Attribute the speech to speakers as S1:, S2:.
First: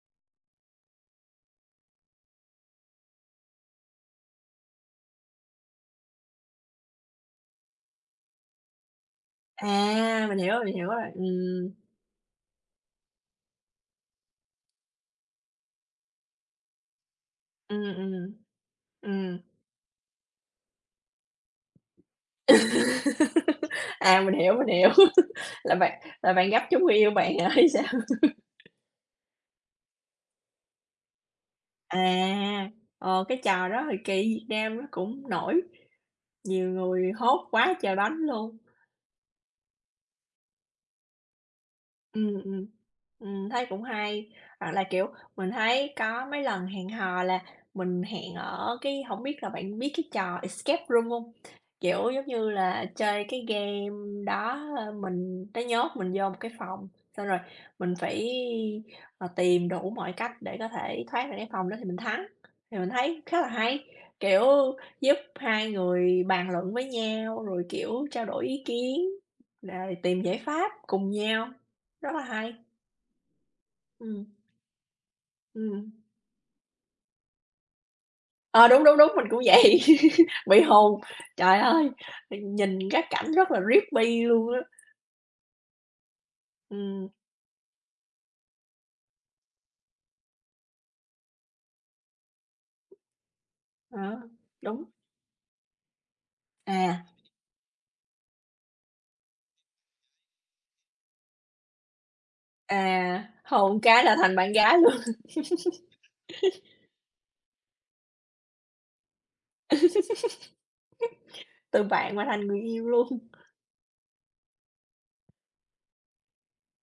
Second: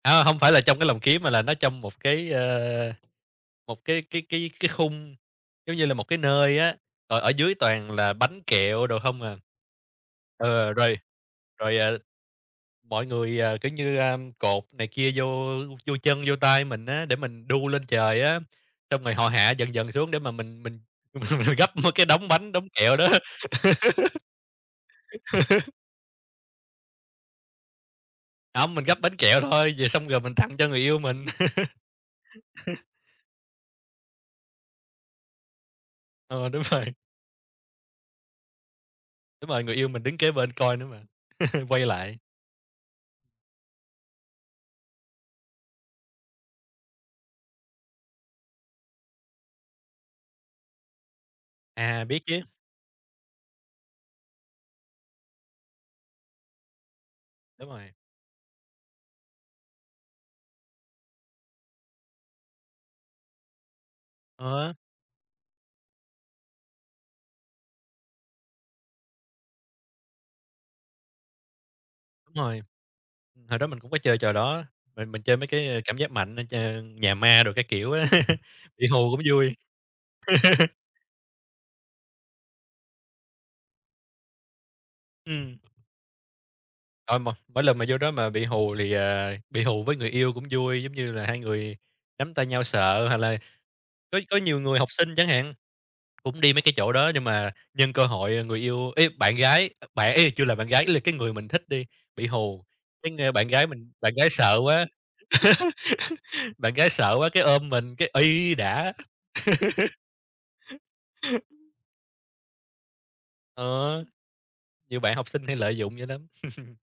S1: À, hông phải là trong cái lồng kiếng mà là nó trong một cái, a, một cái cái cái cái khung giống như là một cái nơi á, rồi ở dưới toàn là bánh kẹo đồ không à.
S2: À! Mình hiểu rồi,
S1: Ờ,
S2: mình hiểu
S1: rồi
S2: rồi. Ừm.
S1: rồi, à, mọi người, ờ, kiểu như, a, cột này kia vô vô chân, vô tay mình á để mình đu lên
S2: Ừm,
S1: trời
S2: ừm.
S1: á. Xong rồi họ
S2: Ừm.
S1: hạ dần dần xuống để mà mình mình mình mình gắp cái đống bánh, đống kẹo đó.
S2: À, mình hiểu, mình hiểu. Là bạn là bạn gắp trúng người yêu bạn hả, hay sao?
S1: Hông, mình gắp bánh kẹo thôi, về xong rồi mình tặng cho người yêu mình.
S2: À! Ờ, cái trò đó hồi kỳ Việt Nam nó cũng nổi,
S1: Ừ, đúng
S2: nhiều
S1: rồi.
S2: người hốt quá trời bánh luôn.
S1: Đúng rồi, người yêu mình đứng kế bên coi nữa mà, quay lại.
S2: Ừm, ừm. Ừm, thấy cũng hay. Hoặc là, kiểu, mình thấy có mấy lần hẹn hò là mình hẹn ở cái hổng biết là bạn biết cái trò Escape Room hông?
S1: À,
S2: Kiểu
S1: biết
S2: giống
S1: chứ.
S2: như là chơi cái game đó, ơ, mình nó nhốt mình vô một cái phòng, xong rồi
S1: Đúng rồi.
S2: mình phải, ờ, tìm đủ mọi cách để có thể thoát được cái phòng đó thì mình thắng. Thì mình thấy khá là hay, kiểu
S1: Ờ.
S2: giúp hai người bàn luận với nhau, rồi kiểu trao đổi ý kiến, rồi tìm giải pháp cùng nhau. Rất là
S1: Đúng
S2: hay.
S1: rồi. Hồi đó mình cũng có chơi
S2: Ừm.
S1: trò đó. Mình mình chơi mấy cái, a,
S2: Ừm.
S1: cảm giác mạnh, ờ, chơi nhà ma đồ các kiểu á,
S2: Ờ, đúng,
S1: bị
S2: đúng,
S1: hù
S2: đúng,
S1: cũng
S2: mình cũng
S1: vui.
S2: vậy, bị hù. Trời ơi! Mình nhìn các cảnh rất là luôn creepy luôn á.
S1: Ừm.
S2: Ừm.
S1: Ờ, mà mỗi lần mà vô đó mà bị hù thì, ờ, bị hù với người yêu cũng vui. Giống như là hai người nắm tay nhau sợ hoặc là có
S2: Ờ,
S1: có nhiều người
S2: đúng.
S1: học sinh chẳng hạn, cũng đi mấy cái chỗ
S2: À.
S1: đó. Nhưng mà nhân cơ hội, ờ, người yêu ý, bạn gái, ơ, bạn ý là chưa là bạn gái ý là cái người mình thích đi, bị hù, cái,
S2: À,
S1: a, bạn gái
S2: hôn một
S1: mình,
S2: cái
S1: bạn
S2: là
S1: gái
S2: thành bạn
S1: sợ
S2: gái
S1: quá
S2: luôn.
S1: bạn gái sợ quá cái ôm mình cái: "Uây đã!"
S2: Từ bạn mà thành người yêu luôn.
S1: Ờ, nhiều bạn học sinh hay lợi dụng vậy lắm.